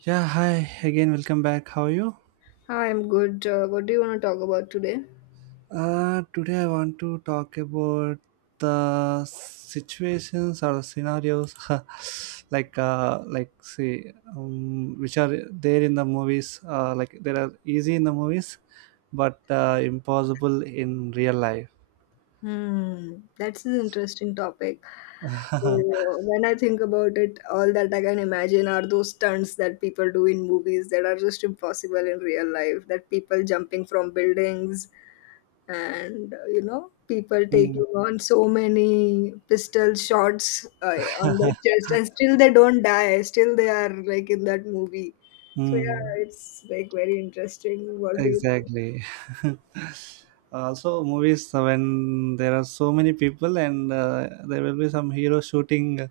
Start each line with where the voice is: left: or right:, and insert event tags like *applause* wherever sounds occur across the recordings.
right: Yeah, hi again. Welcome back. How are you?
left: Hi, I'm good. What do you want to talk about today?
right: Today I want to talk about the situations or the scenarios, *laughs* like say, which are there in the movies. Like there are easy in the movies, but impossible in real life.
left: Hmm, that's an interesting topic.
right: *laughs*
left: When I think about it, all that I can imagine are those stunts that people do in movies that are just impossible in real life. That people jumping from buildings and, people
right: Hmm.
left: taking on so many pistol shots on their chest and still they don't die. Still they are like in that movie. So,
right: Hmm.
left: yeah,
right: *laughs*
left: it's like very interesting. What do you
right: Exactly. *laughs* Also, movies when there are so many people and there will be some hero shooting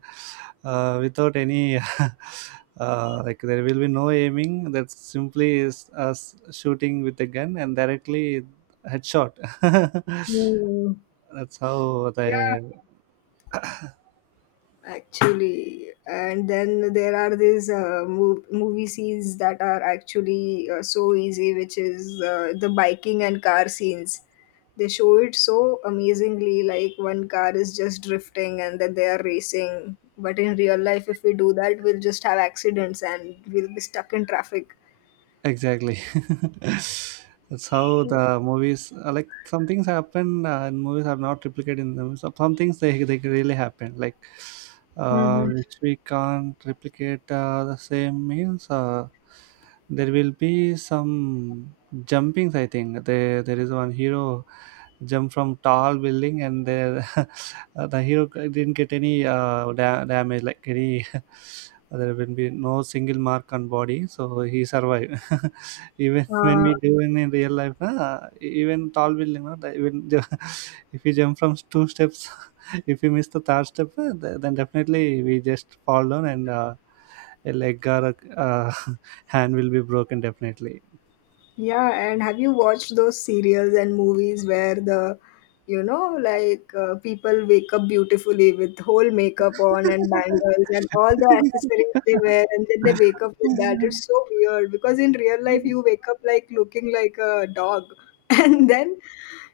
right: without any *laughs* like there will be no aiming. That simply is us shooting with a gun and directly headshot. *laughs*
left: think?
right: That's how
left: Hmm.
right: the
left: Actually, and then there are these movie scenes that are actually so easy, which is the biking and car scenes. They show it so amazingly, like one car is just drifting and then they are racing. But in real life, if we do that, we'll just have accidents and we'll be stuck in traffic.
right: Exactly. *laughs* That's how the movies like some things happen and movies are not replicated in them. So some things they really happen, like
left: Mm-hmm.
right: which we can't replicate the same means there will be some jumpings. I think there is one hero jump from tall building and there *laughs* the hero didn't get any damage like any. *laughs* There will be no single mark on body so he survived. *laughs* Even when we do in real life na, even tall building na, *laughs* if you jump from two steps, *laughs* if you miss the third step then definitely we just fall down and a leg or a *laughs* hand will be broken definitely.
left: Yeah, and have you watched those serials and movies where the like people wake up beautifully with whole makeup on and bangles and all the accessories they wear, and then they wake up with that?
right: *laughs*
left: It's so weird because in real life you wake up like looking like a dog, *laughs* and then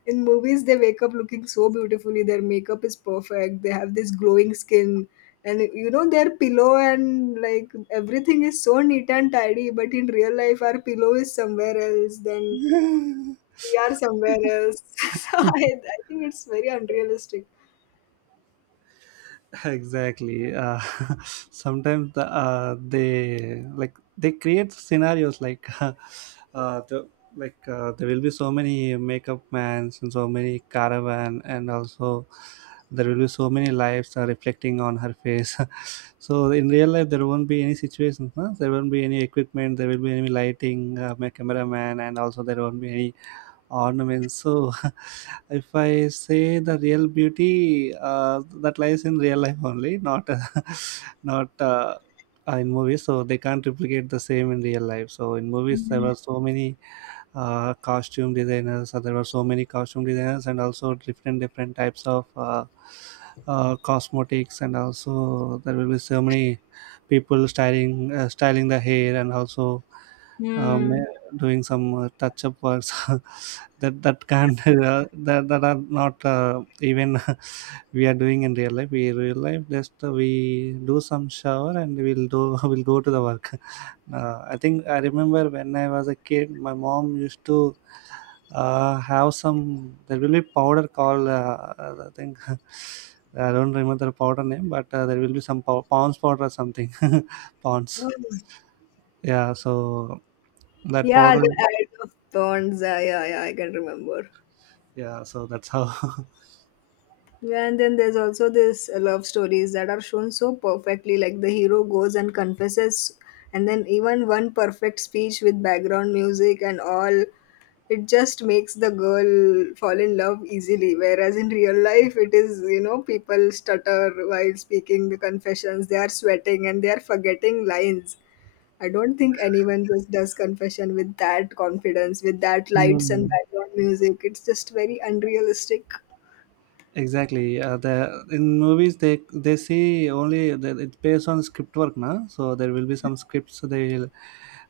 left: in movies they wake up looking so beautifully. Their makeup is perfect. They have this glowing skin, and their pillow and like everything is so neat and tidy. But in real life, our pillow is somewhere else, then we are somewhere else, *laughs* so I think it's very unrealistic.
right: Exactly. *laughs* Sometimes they like they create scenarios like *laughs* the like there will be so many makeup mans and so many caravan and also there will be so many lives are reflecting on her face. *laughs* So in real life there won't be any situations, no? There won't be any equipment, there will be any lighting, my cameraman, and also there won't be any ornaments. So, *laughs* if I say the real beauty that lies in real life only, not *laughs* not in movies, so they can't replicate the same in real life. So, in movies, there were so many costume designers. So there were so many costume designers and also different different types of cosmetics, and also there will be so many people styling the hair and also um,
left: Hmm.
right: Mm. doing some touch up works *laughs* that can *laughs* that are not even *laughs* we are doing in real life just we do some shower and we'll do *laughs* we'll go to the work. *laughs* I think I remember when I was a kid my mom used to have some there will be powder called I think, *laughs* I don't remember the powder name, but there will be some pounds powder or something, *laughs* pounds.
left: Mm.
right: Yeah, so that
left: Yeah,
right: powder.
left: the Ads of Thorns. Yeah, yeah, yeah, I can remember.
right: Yeah, so that's how.
left: Yeah, and then there's also this love stories that are shown so perfectly. Like the hero goes and confesses, and then even one perfect speech with background music and all, it just makes the girl fall in love easily. Whereas in real life, it is people stutter while speaking the confessions. They are sweating and they are forgetting lines. I don't think anyone just does confession with that confidence, with that
right: *laughs*
left: lights and
right: Hmm.
left: background music. It's just very unrealistic.
right: Exactly. The In movies they see only that it's based on script work, na. So there will be some scripts they will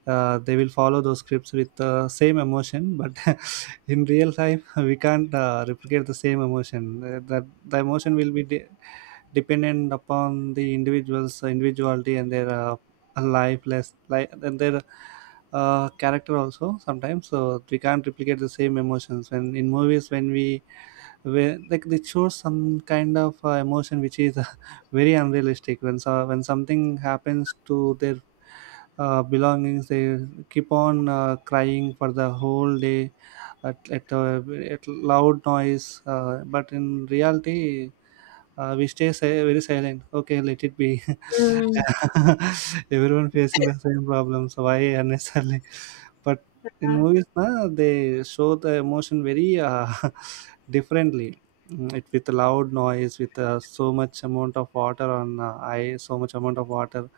right: follow those scripts with same emotion, but *laughs* in real life *laughs* we can't replicate the same emotion. That the emotion will be dependent upon the individual's individuality and their life, less life and their character also sometimes. So we can't replicate the same emotions. When in movies when we where Like they show some kind of emotion which is *laughs* very unrealistic, when something happens to their belongings, they keep on crying for the whole day at loud noise, but in reality we stay very silent. Okay, let it be.
left: Mm.
right: *laughs* Everyone facing the same problems. Why unnecessarily? But in movies, na, they show the emotion very *laughs* differently. It with loud noise, with so much amount of water on eye, so much amount of water.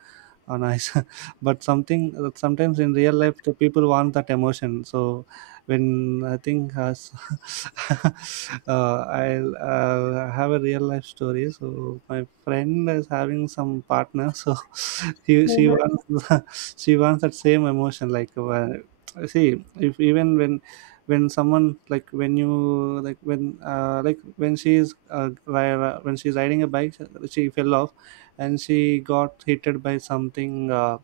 right: Oh, nice. *laughs* But something that sometimes in real life, the people want that emotion. So when I think *laughs* I have a real life story. So my friend is having some partner. So *laughs* she wants *laughs* she wants that same emotion. Like when, see, if even when someone like when you when she's when she's riding a bike, she fell off and she got hit by something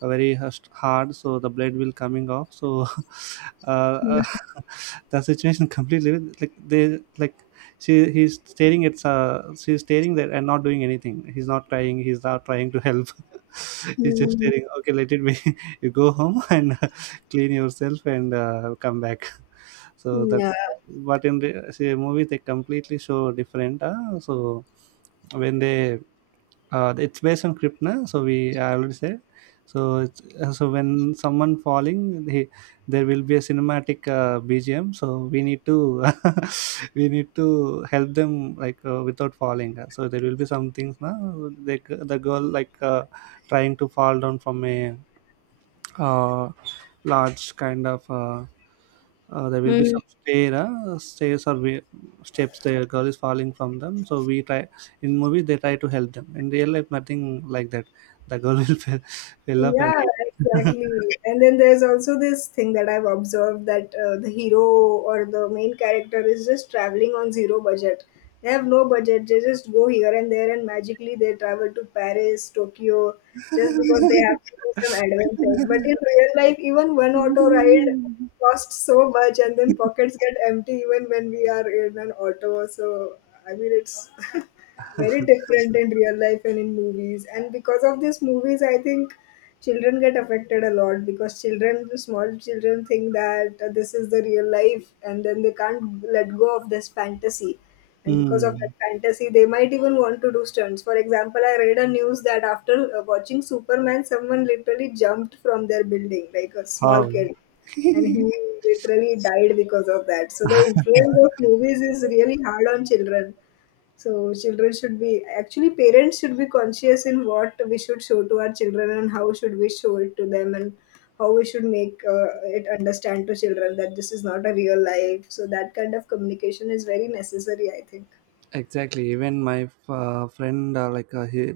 right: very hard, so the blade will coming off, so *laughs* uh,
left: Mhm.
right: *laughs* the situation completely, like they like she he's staring at, she's staring there and not doing anything, he's not trying to help. *laughs* He's just staring. Okay, let it be. *laughs* You go home, *laughs* and clean yourself and come back. *laughs* So
left: Yeah.
right: that's, but in the say, movies they completely show different, so when they, it's based on Kripna, so we I already said. So so when someone falling, there will be a cinematic BGM. So we need to *laughs* we need to help them, like without falling. So there will be some things now. Like the girl trying to fall down from a uh, large kind of there will be
left: Mm.
right: some stairs or steps. The girl is falling from them, so we try. In movie, they try to help them. In real life, nothing like that. The girl will *laughs* fell off and
left: Yeah, exactly. And then there's also this thing that I've observed that the hero or the main character is just traveling on zero budget. They have no budget. They just go here and there and magically they travel to Paris, Tokyo, just because they have to do some
right: *laughs*
left: adventures. But in real life, even one auto ride cost so much, and then pockets get empty even when we are in an auto. So, I mean, it's *laughs* very different in real life and in movies. And because of these movies, I think children get affected a lot, because children, the small children, think that this is the real life, and then they can't let go of this fantasy. And because of that
right: Hmm.
left: fantasy, they might even want to do stunts. For example, I read a news that after watching Superman, someone literally jumped from their building like a small
right: How?
left: kid, and he
right: *laughs*
left: literally died because of that. So the influence of movies is really hard on children. So children should be, actually parents should be conscious in what we should show to our children, and how should we show it to them, and how we should make it understand to children that this is not a real life. So that kind of communication is very necessary, I think.
right: Exactly, even my friend like he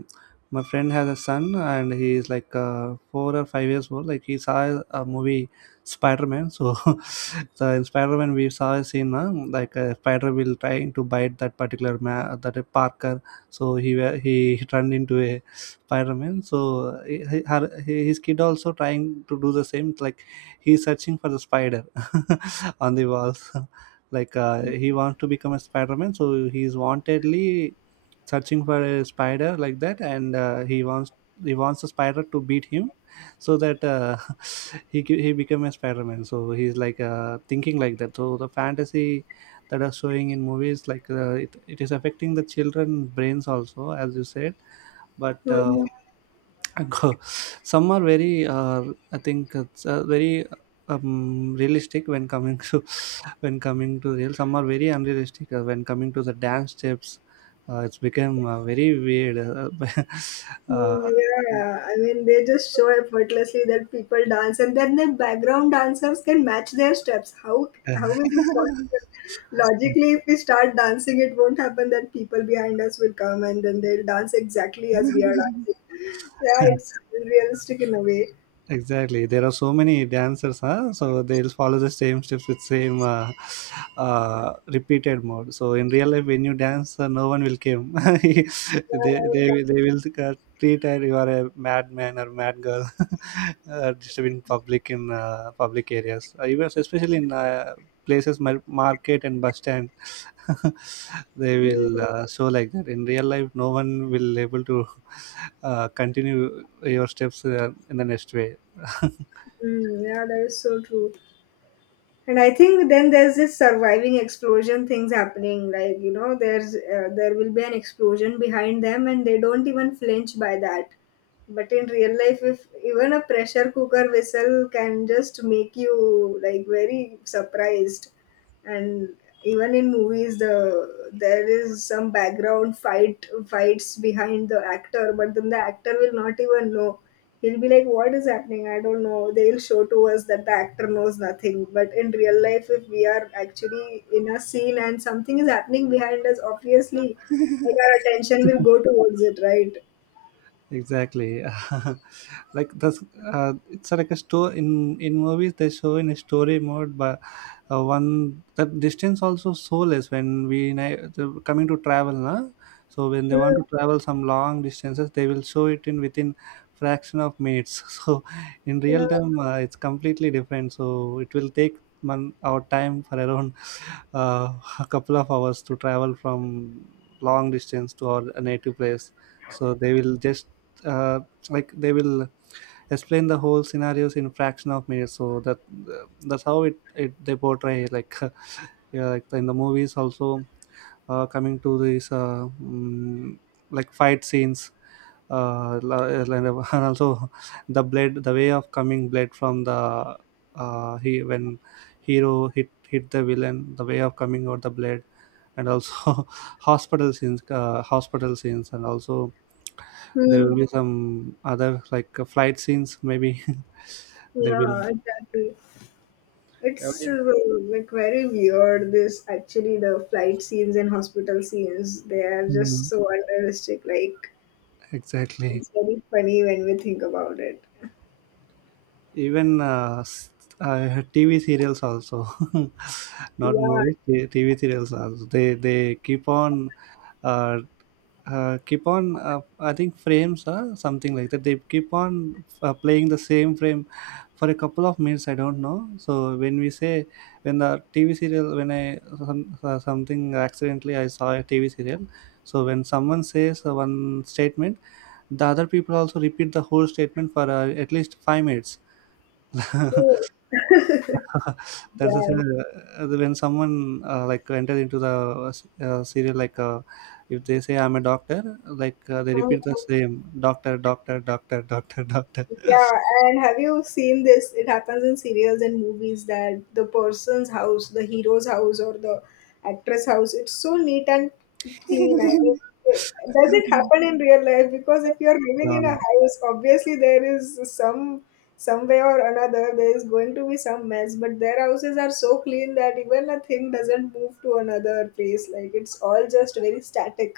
right: my friend has a son and he is like 4 or 5 years old, like he saw a movie spider-man, so *laughs* so in spider-man we saw a scene, like a spider will trying to bite that particular man, that parker. So he *laughs* turned into a spider-man, so his kid also trying to do the same, like he's searching for the spider *laughs* on the walls, like he wants to become a spider-man, so he's wantedly searching for a spider like that, and he wants the spider to beat him. *laughs* So that *laughs* he become a spider-man, so he's like thinking like that, so the fantasy that are showing in movies, like it is affecting the children brains also, as you said. But
left: Mhm.
right: *laughs* some are very I think it's very realistic when coming to *laughs* when coming to real, some are very unrealistic when coming to the dance steps, it's become very weird
left: Mm, yeah, I mean, they just show effortlessly that people dance, and then the background dancers can match their steps. How is this possible? Logically,
right: *laughs*
left: if we start dancing, it won't happen that people behind us will come and then they'll dance exactly as we are dancing. Yeah,
right: uh, *laughs*
left: it's realistic in a way.
right: Exactly. There are so many dancers, huh? So they'll follow the same steps with same repeated mode. So in real life, when you dance, no one will come. *laughs*
left: Yeah,
right: They they will treat her you are a madman or mad girl, *laughs* disturbing public in public areas. Even especially in places market and bus stand, *laughs* they
left: mm,
right: will show like that. In real life, no one will able to *laughs* continue your steps in the next way.
left: mm, yeah, that is so true. And I think then there's this surviving explosion things happening, like there will be an explosion behind them and they don't even flinch by that. But in real life, if even a pressure cooker whistle can just make you like very surprised. And even in movies, there is some background fights behind the actor, but then the actor will not even know. He'll be like, what is happening? I don't know, they'll show to us that the actor knows nothing. But in real life, if we are actually in a scene and something is happening behind us, obviously like our attention will go towards it, right?
right: Exactly. *laughs* like that's It's like a store in movies they show in a story mode, but one that distance also so less when coming to travel, na? So when they
left: Hmm,
right: want to travel some long distances they will show it in within fraction of minutes. *laughs* So in real
left: yeah.
right: time it's completely different, so it will take man our time for around uh, *laughs* a couple of hours to travel from long distance to our native place. So they will just uh, like they will explain the whole scenarios in fraction of minutes, so that that's how it they portray, like. *laughs* Yeah, like in the movies also coming to these like fight scenes, *laughs* and also the blade, the way of coming blade from the he when hero hit the villain, the way of coming out the blade, and also *laughs* hospital scenes, and also there will
left: Hmm,
right: be some other like flight scenes. Maybe *laughs* there will.
left: yeah, exactly.
right: Oh,
left: It's
right: yeah.
left: like very weird. This actually, the flight scenes and hospital scenes, they are just
right: Mm,
left: so unrealistic. Like,
right: exactly.
left: it's very funny when we think about it.
right: Even TV serials also, *laughs* not
left: Yeah,
right: movies. TV serials also. They keep on. Uh, Keep on, I think frames, something like that they keep on playing the same frame for a couple of minutes, I don't know. So when we say When the TV serial, when something accidentally I saw a TV serial, so when someone says one statement, the other people also repeat the whole statement for at least 5 minutes.
left: true.
right: *laughs* *laughs* That's the thing. When someone like enter into the serial, like if they say I'm a doctor, like they
left: *laughs* Damn.
right: repeat the same doctor, doctor, doctor, doctor, doctor.
left: Yeah, and have you seen this? It happens in serials and movies that the person's house, the hero's house, or the actress' house, it's so neat and clean. I mean,
right: *laughs*
left: it, does it happen in real life? Because if you're living
right: No,
left: in a
right: no,
left: house, obviously there is some way or another there is going to be some mess. But their houses are so clean that even a thing doesn't move to another place. Like, it's all just very static.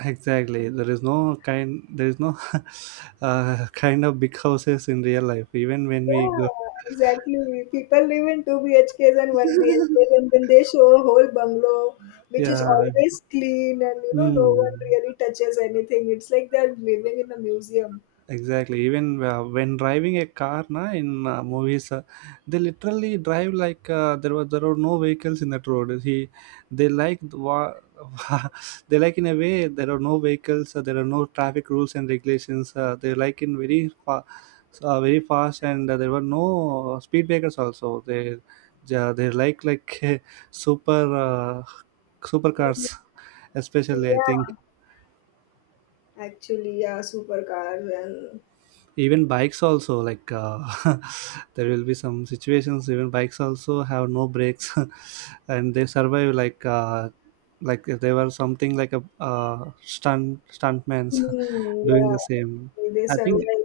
right: exactly. There is no kind. There is no *laughs* kind of big houses in real life. Even when we
left: Yeah,
right: go,
left: exactly. People live in two BHKs and one BHKs,
right: *laughs*
left: and then they show a whole bungalow, which is
right: yeah.
left: always clean, and no one
right: Hmm.
left: really touches anything. It's like they're living in a museum.
right: Exactly. Even when driving a car, na, in movies, they literally drive like there are no vehicles in that road. He, they like the wa- *laughs* they like in a way there are no vehicles, there are no traffic rules and regulations. They like in very fa- very fast, and there were no speed breakers also. They yeah, they like *laughs* super supercars, especially I think.
left: Yeah, actually, yeah, supercars and
right: Even bikes also like *laughs* there will be some situations even bikes also have no brakes *laughs* and they survive like if they were something like a stuntman's
left: hmm,
right: *laughs* doing
left: yeah,
right: the same.
left: they
right: I think
left: survive.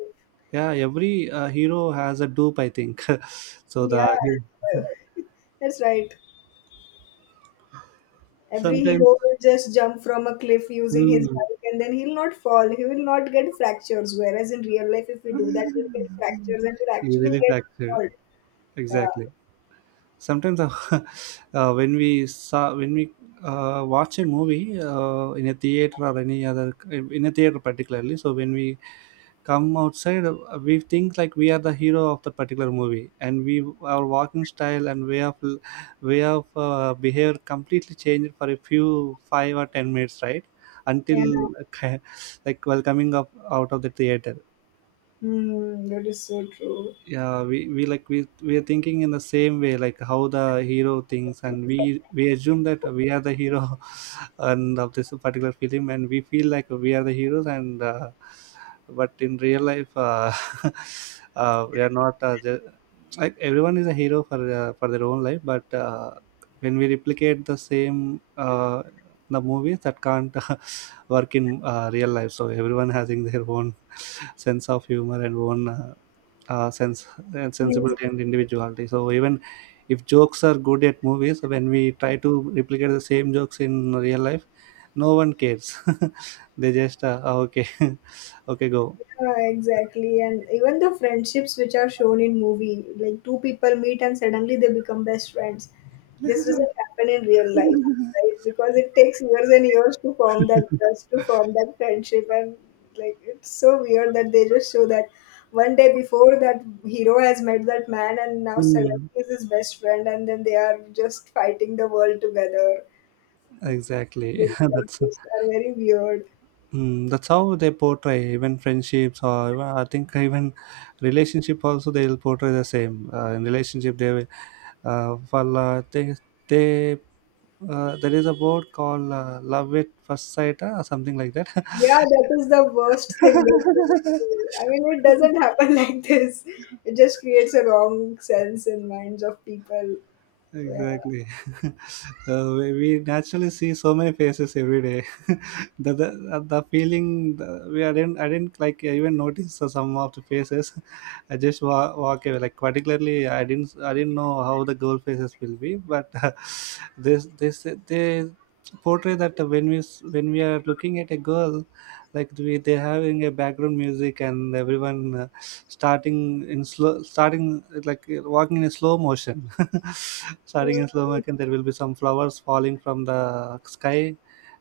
right: yeah, every hero has a dupe, I think. *laughs* So the *laughs*
left: Yeah, *laughs* that's right. Every hero
right: sometimes
left: will just jump from a cliff using his
right: mm,
left: bike and then he'll not fall. He will not get fractures. Whereas in real life, if we do that,
right: *laughs*
left: we'll get fractures and we'll
right: he
left: actually
right: really
left: get
right: fractured
left: hurt. Yeah.
right: exactly sometimes *laughs* when we saw when we watch a movie in a theater particularly, so when we come outside we think like we are the hero of the particular movie, and we our walking style and way of behavior completely changed for a few 5 or 10 minutes, right? Until
left: Yeah.
right: uh, *laughs* like while coming up out of the theater.
left: Hmm, that is so true.
right: Yeah, we like we are thinking in the same way like how the hero thinks, and we assume that we are the hero *laughs* and of this particular film, and we feel like we are the heroes. And but in real life *laughs* we are not ju- like everyone is a hero for their own life. But when we replicate the same the movies that can't *laughs* work in real life. So everyone *laughs* having their own *laughs* sense of humor and own sense and
left: Hmm.
right: sensibility and individuality. So even if jokes are good at movies, when we try to replicate the same jokes in real life, no one cares. *laughs* They just "Ah, okay, *laughs* okay, go.
left: Exactly, and even the friendships which are shown in movie, like two people meet and suddenly they become best friends. This doesn't
right: *laughs*
left: happen in real life, right? Because it takes years and years to form that trust, to form that friendship, and like it's so weird that they just show that one day before that hero has met that man, and now suddenly
right: Mm,
left: is his best friend, and then they are just fighting the world together.
right: exactly.
left: It's
right: *laughs*
left: like,
right: That's
left: this are very weird.
right: Hmm, that's how they portray even friendships or even I think even relationship also, they will portray the same. In relationship they will well they there is a word called love at first sight or something like that.
left: Yeah, that is the worst thing they could do. I
right: *laughs*
left: mean, it doesn't happen *laughs* like this. It just creates a wrong sense in minds of people. Yeah.
right: Exactly. *laughs* We naturally see so many faces every day. *laughs* The feeling the, we I didn't like even notice some of the faces. *laughs* Walk away. Like particularly, I didn't know how the girl faces will be, but *laughs* this this they portray that when when we are looking at a girl, like we they having a background music, and everyone starting like walking in a slow motion. *laughs* Starting in slow motion, there will be some flowers falling from the sky,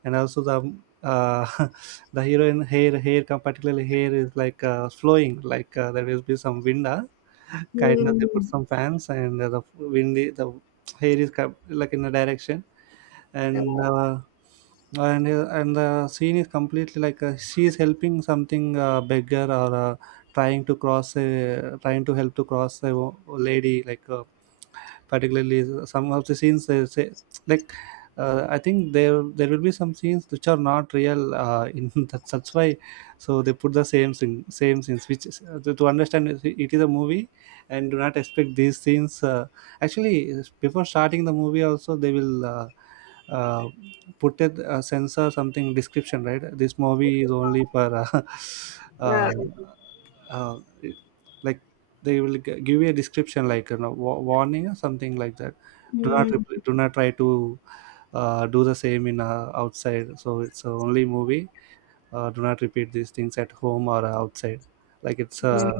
right: and also the uh, *laughs* the heroine hair particularly hair is like flowing like there will be some wind kind of, they put
left: Mm,
right: some fans, and the windy, the hair is like in a direction,
left: yeah.
right: and and the scene is completely like she is helping something beggar or trying to help to cross lady like particularly. Some of the scenes they say like I think there there will be some scenes which are not real. In *laughs* that, that's why, so they put the same thing, same scenes. Which is to understand, it is a movie, and do not expect these scenes. Actually, before starting the movie, also they will uh, put it a censor something description. Right, this movie is only for *laughs*
left: Yeah.
right: uh, uh, like they will give you a description like, you know, warning or something like that. Do not
left: Mm,
right: repl do not try to do the same in outside, so it's a only movie. Do not repeat these things at home or outside. Like it's
left: yeah.
right: a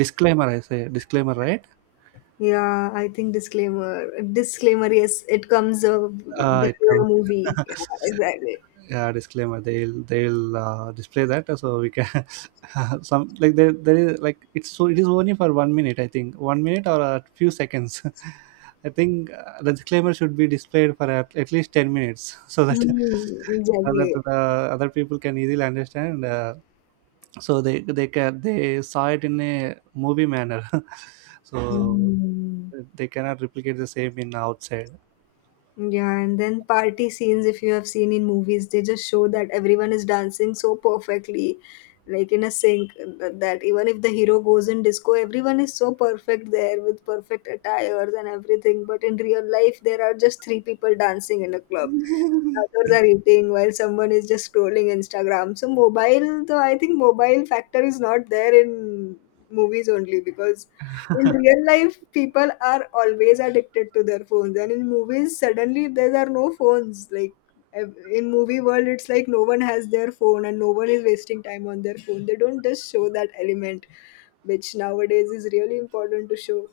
right: disclaimer, I say, disclaimer, right?
left: Yeah, I think disclaimer. Disclaimer, yes, it comes
right: It
left: before a
right: comes
left: movie.
right: *laughs*
left: Yeah, exactly.
right: yeah, disclaimer, they'll display that so we can *laughs* some like there is like, it's so, it is only for 1 minute, I think, 1 minute or a few seconds. *laughs* I think the disclaimer should be displayed for at least 10 minutes *laughs* so that
left: Mm,
right: so
left: exactly.
right: that the other people can easily understand. So they can they saw it in a movie manner. *laughs* So
left: Mm.
right: they cannot replicate the same in outside.
left: Yeah, and then party scenes, if you have seen in movies, they just show that everyone is dancing so perfectly, like in a sync, that even if the hero goes in disco, everyone is so perfect there with perfect attires and everything. But in real life, there are just three people dancing in a club. Others are eating while someone is just scrolling Instagram. So mobile, though I think mobile factor is not there in movies only, because in real life people are always addicted to their phones, and in movies suddenly there are no phones. Like, in movie world, it's like no one has their phone and no one is wasting time on their phone. They don't just show that element, which nowadays is really important to show.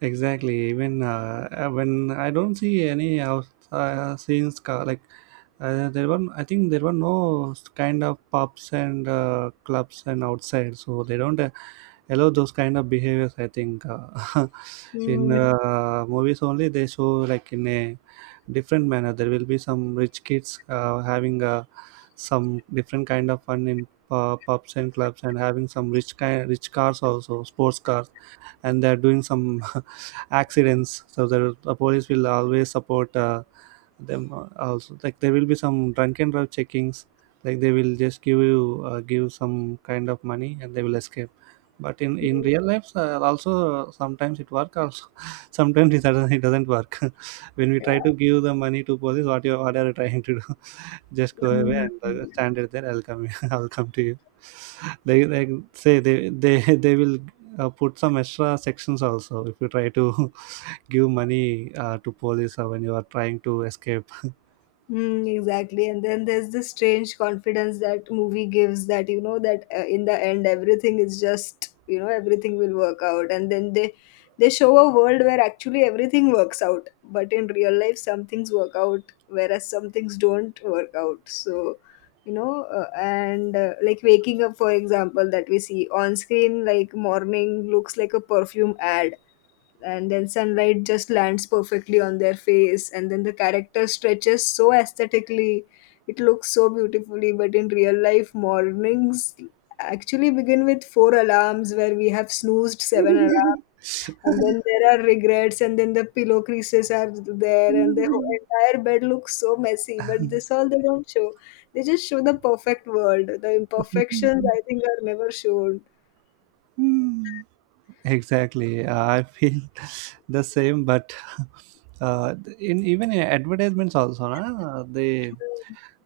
right: Exactly. Even when I don't see any out scenes, like I think there were no kind of pubs and clubs and outside, so they don't allow those kind of behaviors. I think *laughs* in
left: Hmm.
right: movies only, they show like in a different manner. There will be some rich kids having some different kind of fun in pubs and clubs, and having some rich kind, rich cars also, sports cars, and they're doing some *laughs* accidents. So the police will always support them, also like there will be some drunken drive checkings. Like they will just give you give some kind of money, and they will escape. But in real life also sometimes it work also, *laughs* sometimes it doesn't work. *laughs* When we try to give the money to police, what you what are you trying to do? Just go away and stand it there. I'll come. *laughs* I'll come to you." *laughs* They like say they *laughs* they will put some extra sections also if you try to *laughs* give money to police or when you are trying to escape.
left: Mm, exactly. And then there's this strange confidence that movie gives, that that in the end, everything is just, everything will work out. And then they show a world where actually everything works out. But in real life, some things work out, whereas some things don't work out. So, and like waking up, for example, that we see on screen, like morning looks like a perfume ad, and then sunlight just lands perfectly on their face, and then the character stretches so aesthetically, it looks so beautifully, but in real life, mornings actually begin with four alarms where we have snoozed seven alarms. And then there are regrets, and then the pillow creases are there, and the
right: *laughs*
left: whole entire bed looks so messy. But this all they don't show. They just show the perfect world. The imperfections, I think, are never shown.
right: Hmm. Exactly. I feel *laughs* the same, but *laughs* in even in advertisements also, na, they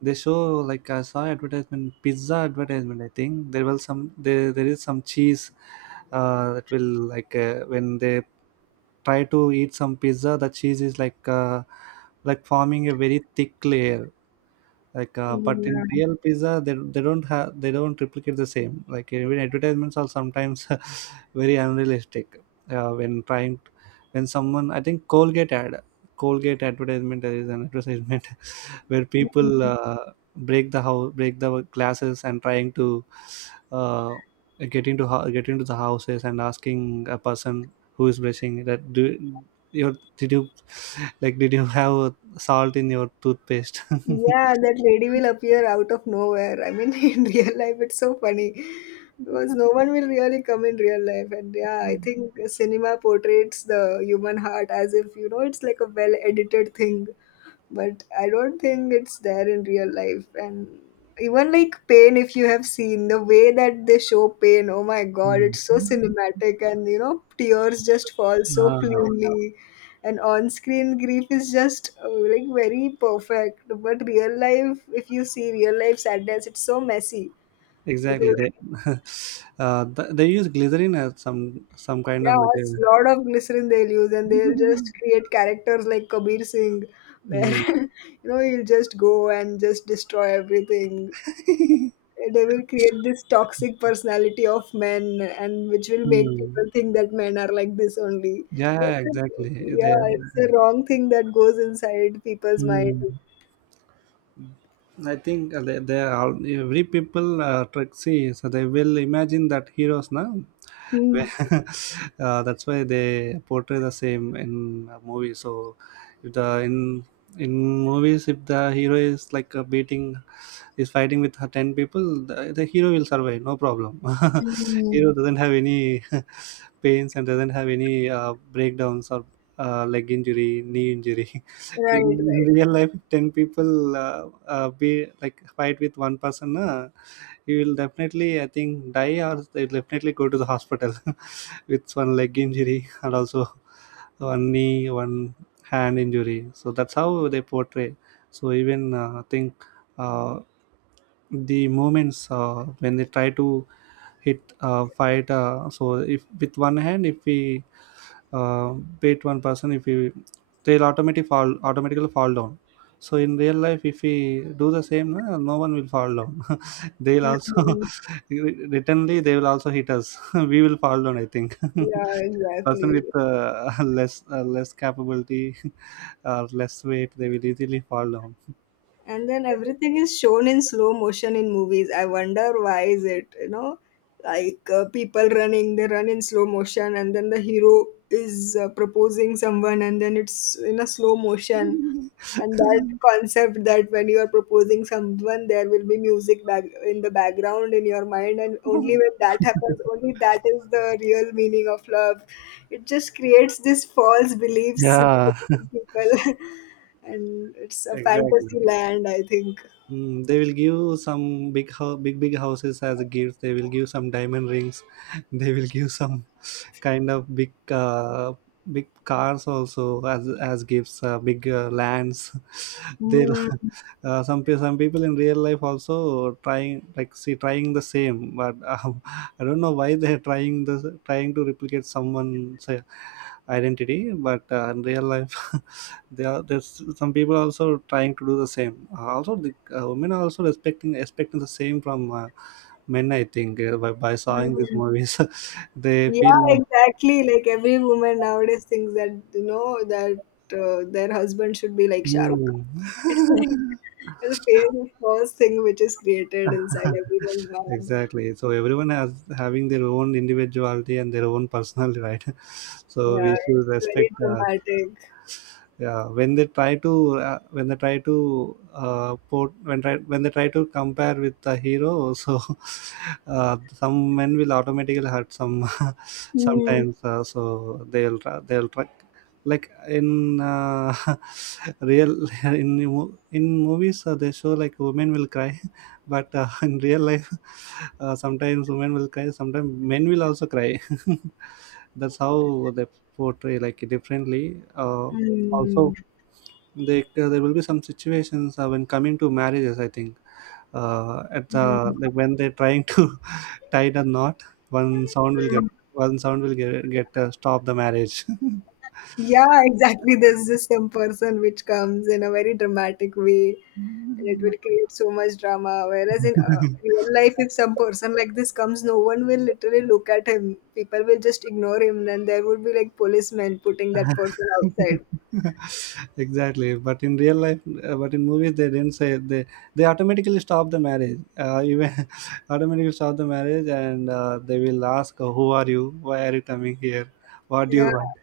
right: they show like I saw advertisement pizza advertisement. I think there was some there is some cheese that will like when they try to eat some pizza, the cheese is like forming a very thick layer like but
left: Yeah.
right: in real pizza they don't have they don't replicate the same. Like even advertisements are sometimes *laughs* very unrealistic uh, when trying when someone, I think, Colgate ad, Colgate advertisement. There is an advertisement *laughs* where people break the house, break the glasses and trying to uh, get into the houses and asking a person who is brushing that, do your did you *laughs* like, did you have salt in your toothpaste? *laughs*
left: Yeah, that lady will appear out of nowhere. I mean, *laughs* in real life, it's so funny because no one will really come in real life. And yeah, I think cinema portrays the human heart as if, it's like a well edited thing. But I don't think it's there in real life. And even like pain, if you have seen the way that they show pain, oh my God, it's so
right: Mm.
left: cinematic. And, you know, tears just fall so
right: Ah,
left: cleanly, and on-screen grief is just like very perfect, but real life, if you see real life sadness, it's so messy.
right: exactly.
left: Because
right: They *laughs* they use glycerin as some kind of
left: yeah, it's
right: material.
left: a lot of glycerin they'll use, and they'll just create characters like Kabir Singh, where *laughs*
right: Mm.
left: you know, he'll just go and just destroy everything.
right: *laughs*
left: They will create this toxic personality of men, and which will make
right: Mm.
left: people think that men are like this only.
right: Yeah,
left: So
right: yeah,
left: it's a,
right: exactly. They
left: yeah, it's a wrong thing that goes inside people's mind.
right: mm. I think they are all every people tricksy, so they will imagine that heroes, na, *laughs*
left: Hmm.
right: that's why they portray the same in a movie. So if the in movies, if the hero is like beating is fighting with her 10 people, the hero will survive, no problem. *laughs*
left: Mhm.
right: Hero doesn't have any *laughs* pains and doesn't have any breakdowns or leg injury, knee injury. *laughs*
left: Right,
right: In
left: right.
right: real life, 10 people be like fight with one person, na, he will definitely, I think, die, or they'll definitely go to the hospital *laughs* with one leg injury and also one knee, one hand injury. So that's how they portray. So even I think uh, the moments when they try to hit fight. So if with one hand, if we uh, beat one person, if we they'll automatically fall down. So in real life, if we do the same, no one will fall down. *laughs* They'll also *laughs*
left: Mhm.
right: returnly they will also hit us. *laughs* We will fall down, I think.
left: Yeah,
right: *laughs* Person
left: exactly.
right: with *laughs* less capability *laughs* or less weight, they will easily fall down.
left: And then everything is shown in slow motion in movies. I wonder why is it, you know, like people running, they run in slow motion, and then the hero is proposing someone, and then it's in a slow motion. And that concept that when you are proposing someone, there will be music back in the background in your mind, and only when
right: *laughs*
left: that happens, only that is the real meaning of love. It just creates this false belief
right: Yeah.
left: system
right: *laughs*
left: in people. *laughs* And it's a
right: Exactly.
left: fantasy land, I think.
right: Mm, they will give some big big houses as a gift. They will give some diamond rings. *laughs* They will give some kind of big big cars also as gifts. Big lands. *laughs* They'll
left: Mm,
right: Some people in real life also trying, like see trying the same, but *laughs* I don't know why they're trying the trying to replicate someone's identity, but in real life *laughs* there's some people also trying to do the same. Also the women are also expecting the same from men, I think, by seeing these
left: mm.
right: movies. *laughs* They feel
left: Yeah,
right: like
left: exactly. Like every woman nowadays thinks that, you know, that their husband should be like Shahrukh.
right: "Hmm."
left: It's like,
right: *laughs*
left: and the fear is the first thing which is created inside
right: *laughs*
left: everyone's mind.
right: Exactly, so everyone has having their own individuality and their own personality, right? *laughs* So
left: Yeah,
right: we should
left: it's very
right: respect.
left: dramatic.
right: Yeah, when they try to, when they try to port when try when they try to compare with the hero. So *laughs* some men will automatically hurt some. *laughs*
left: Hmm.
right: Sometimes, so they'll try, like, in *laughs* real, *laughs* in movies, they show like women will cry, *laughs* but in real life *laughs* sometimes women will cry, sometimes men will also cry. *laughs* That's how they portray, like, differently. uh,
left: Hmm.
right: Also there will be some situations when coming to marriages, I think, at the,
left: Hmm.
right: like, when they're trying to *laughs* tie the knot, one sound will get,
left: Hmm.
right: one sound will get, stop the marriage.
left: Yeah, exactly. There's this some person which comes in a very dramatic way, and it will
right: *laughs*
left: create so much drama. Whereas in real life, if some person like this comes, no one will literally look at him. People will just ignore him, and there would be like policemen putting that person outside.
right: Exactly, but in real life, but in movies they didn't say they automatically stop the marriage, even *laughs* automatically stop the marriage. And they will ask, "Who are you? Why are you coming here? What do
left: Yeah,
right: you want?"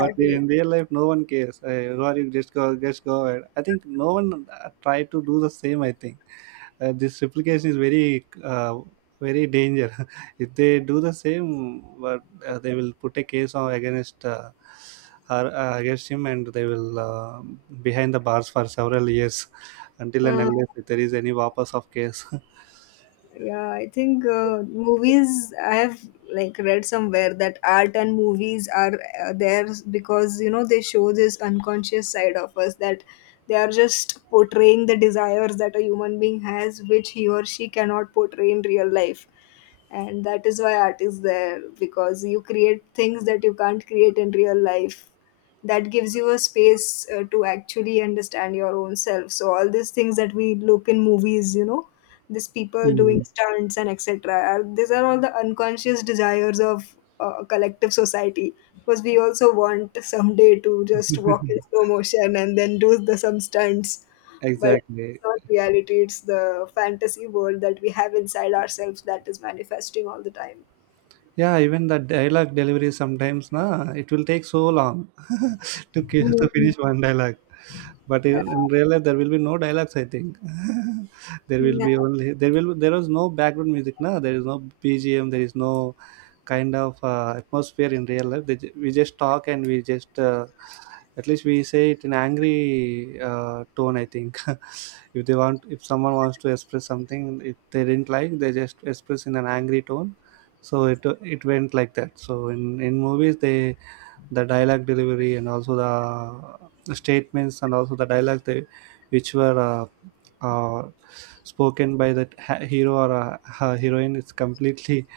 right: But in real life, no one cares. Who are you? Just go ahead. I think no one try to do the same. I think this replication is very danger. *laughs* If they do the same, but they will put a case on against her, against him, and they will, behind the bars for several years *laughs* until and unless there is any wapas of case. *laughs*
left: Yeah, I think movies. I have like read somewhere that art and movies are there because, you know, they show this unconscious side of us, that they are just portraying the desires that a human being has, which he or she cannot portray in real life, and that is why art is there, because you create things that you can't create in real life. That gives you a space to actually understand your own self. So all these things that we look in movies, you know, these people doing
right: Mm.
left: stunts and etc are, these are all the unconscious desires of collective society, because we also want someday to just walk in
right: *laughs*
left: slow motion and then do the some stunts. But it's
right: Exactly.
left: not reality. It's the fantasy world that we have inside ourselves that is manifesting all the time.
right: Yeah, even the dialogue delivery sometimes na, it will take so long *laughs* to
left: Mm,
right: finish one dialogue. But in real life there will be no dialogues, I think. *laughs*
left: yeah,
right: There is no background music na, there is no bgm, there is no kind of atmosphere in real life. We just talk, and we just, at least we say it in angry tone, I think. *laughs* If they want, if someone wants to express something, if they didn't like, they just express in an angry tone. So it went like that. So in movies they, the dialogue delivery, and also the statements, and also the dialogue they, which were uh, spoken by the hero or her heroine, it's completely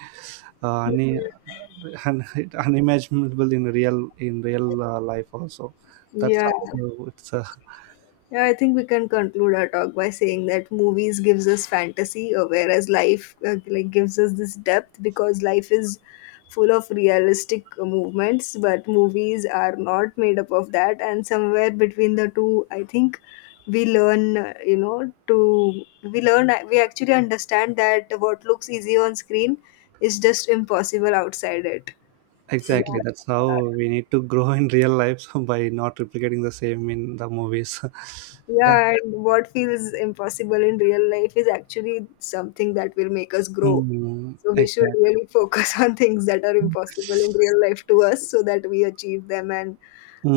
right: uh, une- un- *laughs* unimaginable in real life also. That's
left: yeah.
right: how it's.
left: Yeah, I think we can conclude our talk by saying that movies gives us fantasy, whereas life like gives us this depth, because life is full of realistic movements, but movies are not made up of that. And somewhere between the two, I think we learn, you know, to we actually understand that what looks easy on screen is just impossible outside it. You know,
right: Exactly, that's how
left: yeah.
right: we need to grow in real life, *laughs* so by not replicating the same in the movies. *laughs* Yeah.
left: Yeah, and what feels impossible in real life is actually something that will make us grow.
right: Mm,
left: So we should
right: exactly.
left: really focus *laughs* on things that are impossible in real life to us so that we achieve them, and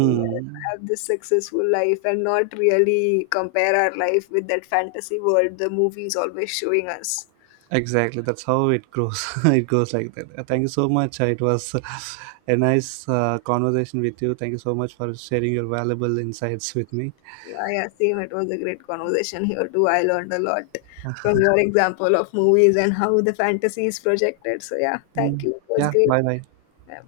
left: you know, have this successful life and not really compare our life with that fantasy world the movie is always showing us.
right: Exactly, that's how it grows. *laughs* It goes like that. Thank you so much. It was *laughs* a nice conversation with you. Thank you so much for sharing your valuable insights with me.
left: Yeah, yeah, same. It was a great conversation here too. I learned a lot from your example of movies and how the fantasy is projected. So yeah, thank
right: Mm,
left: you. It was
right: yeah,
left: great.
right: bye bye.
left: Yeah.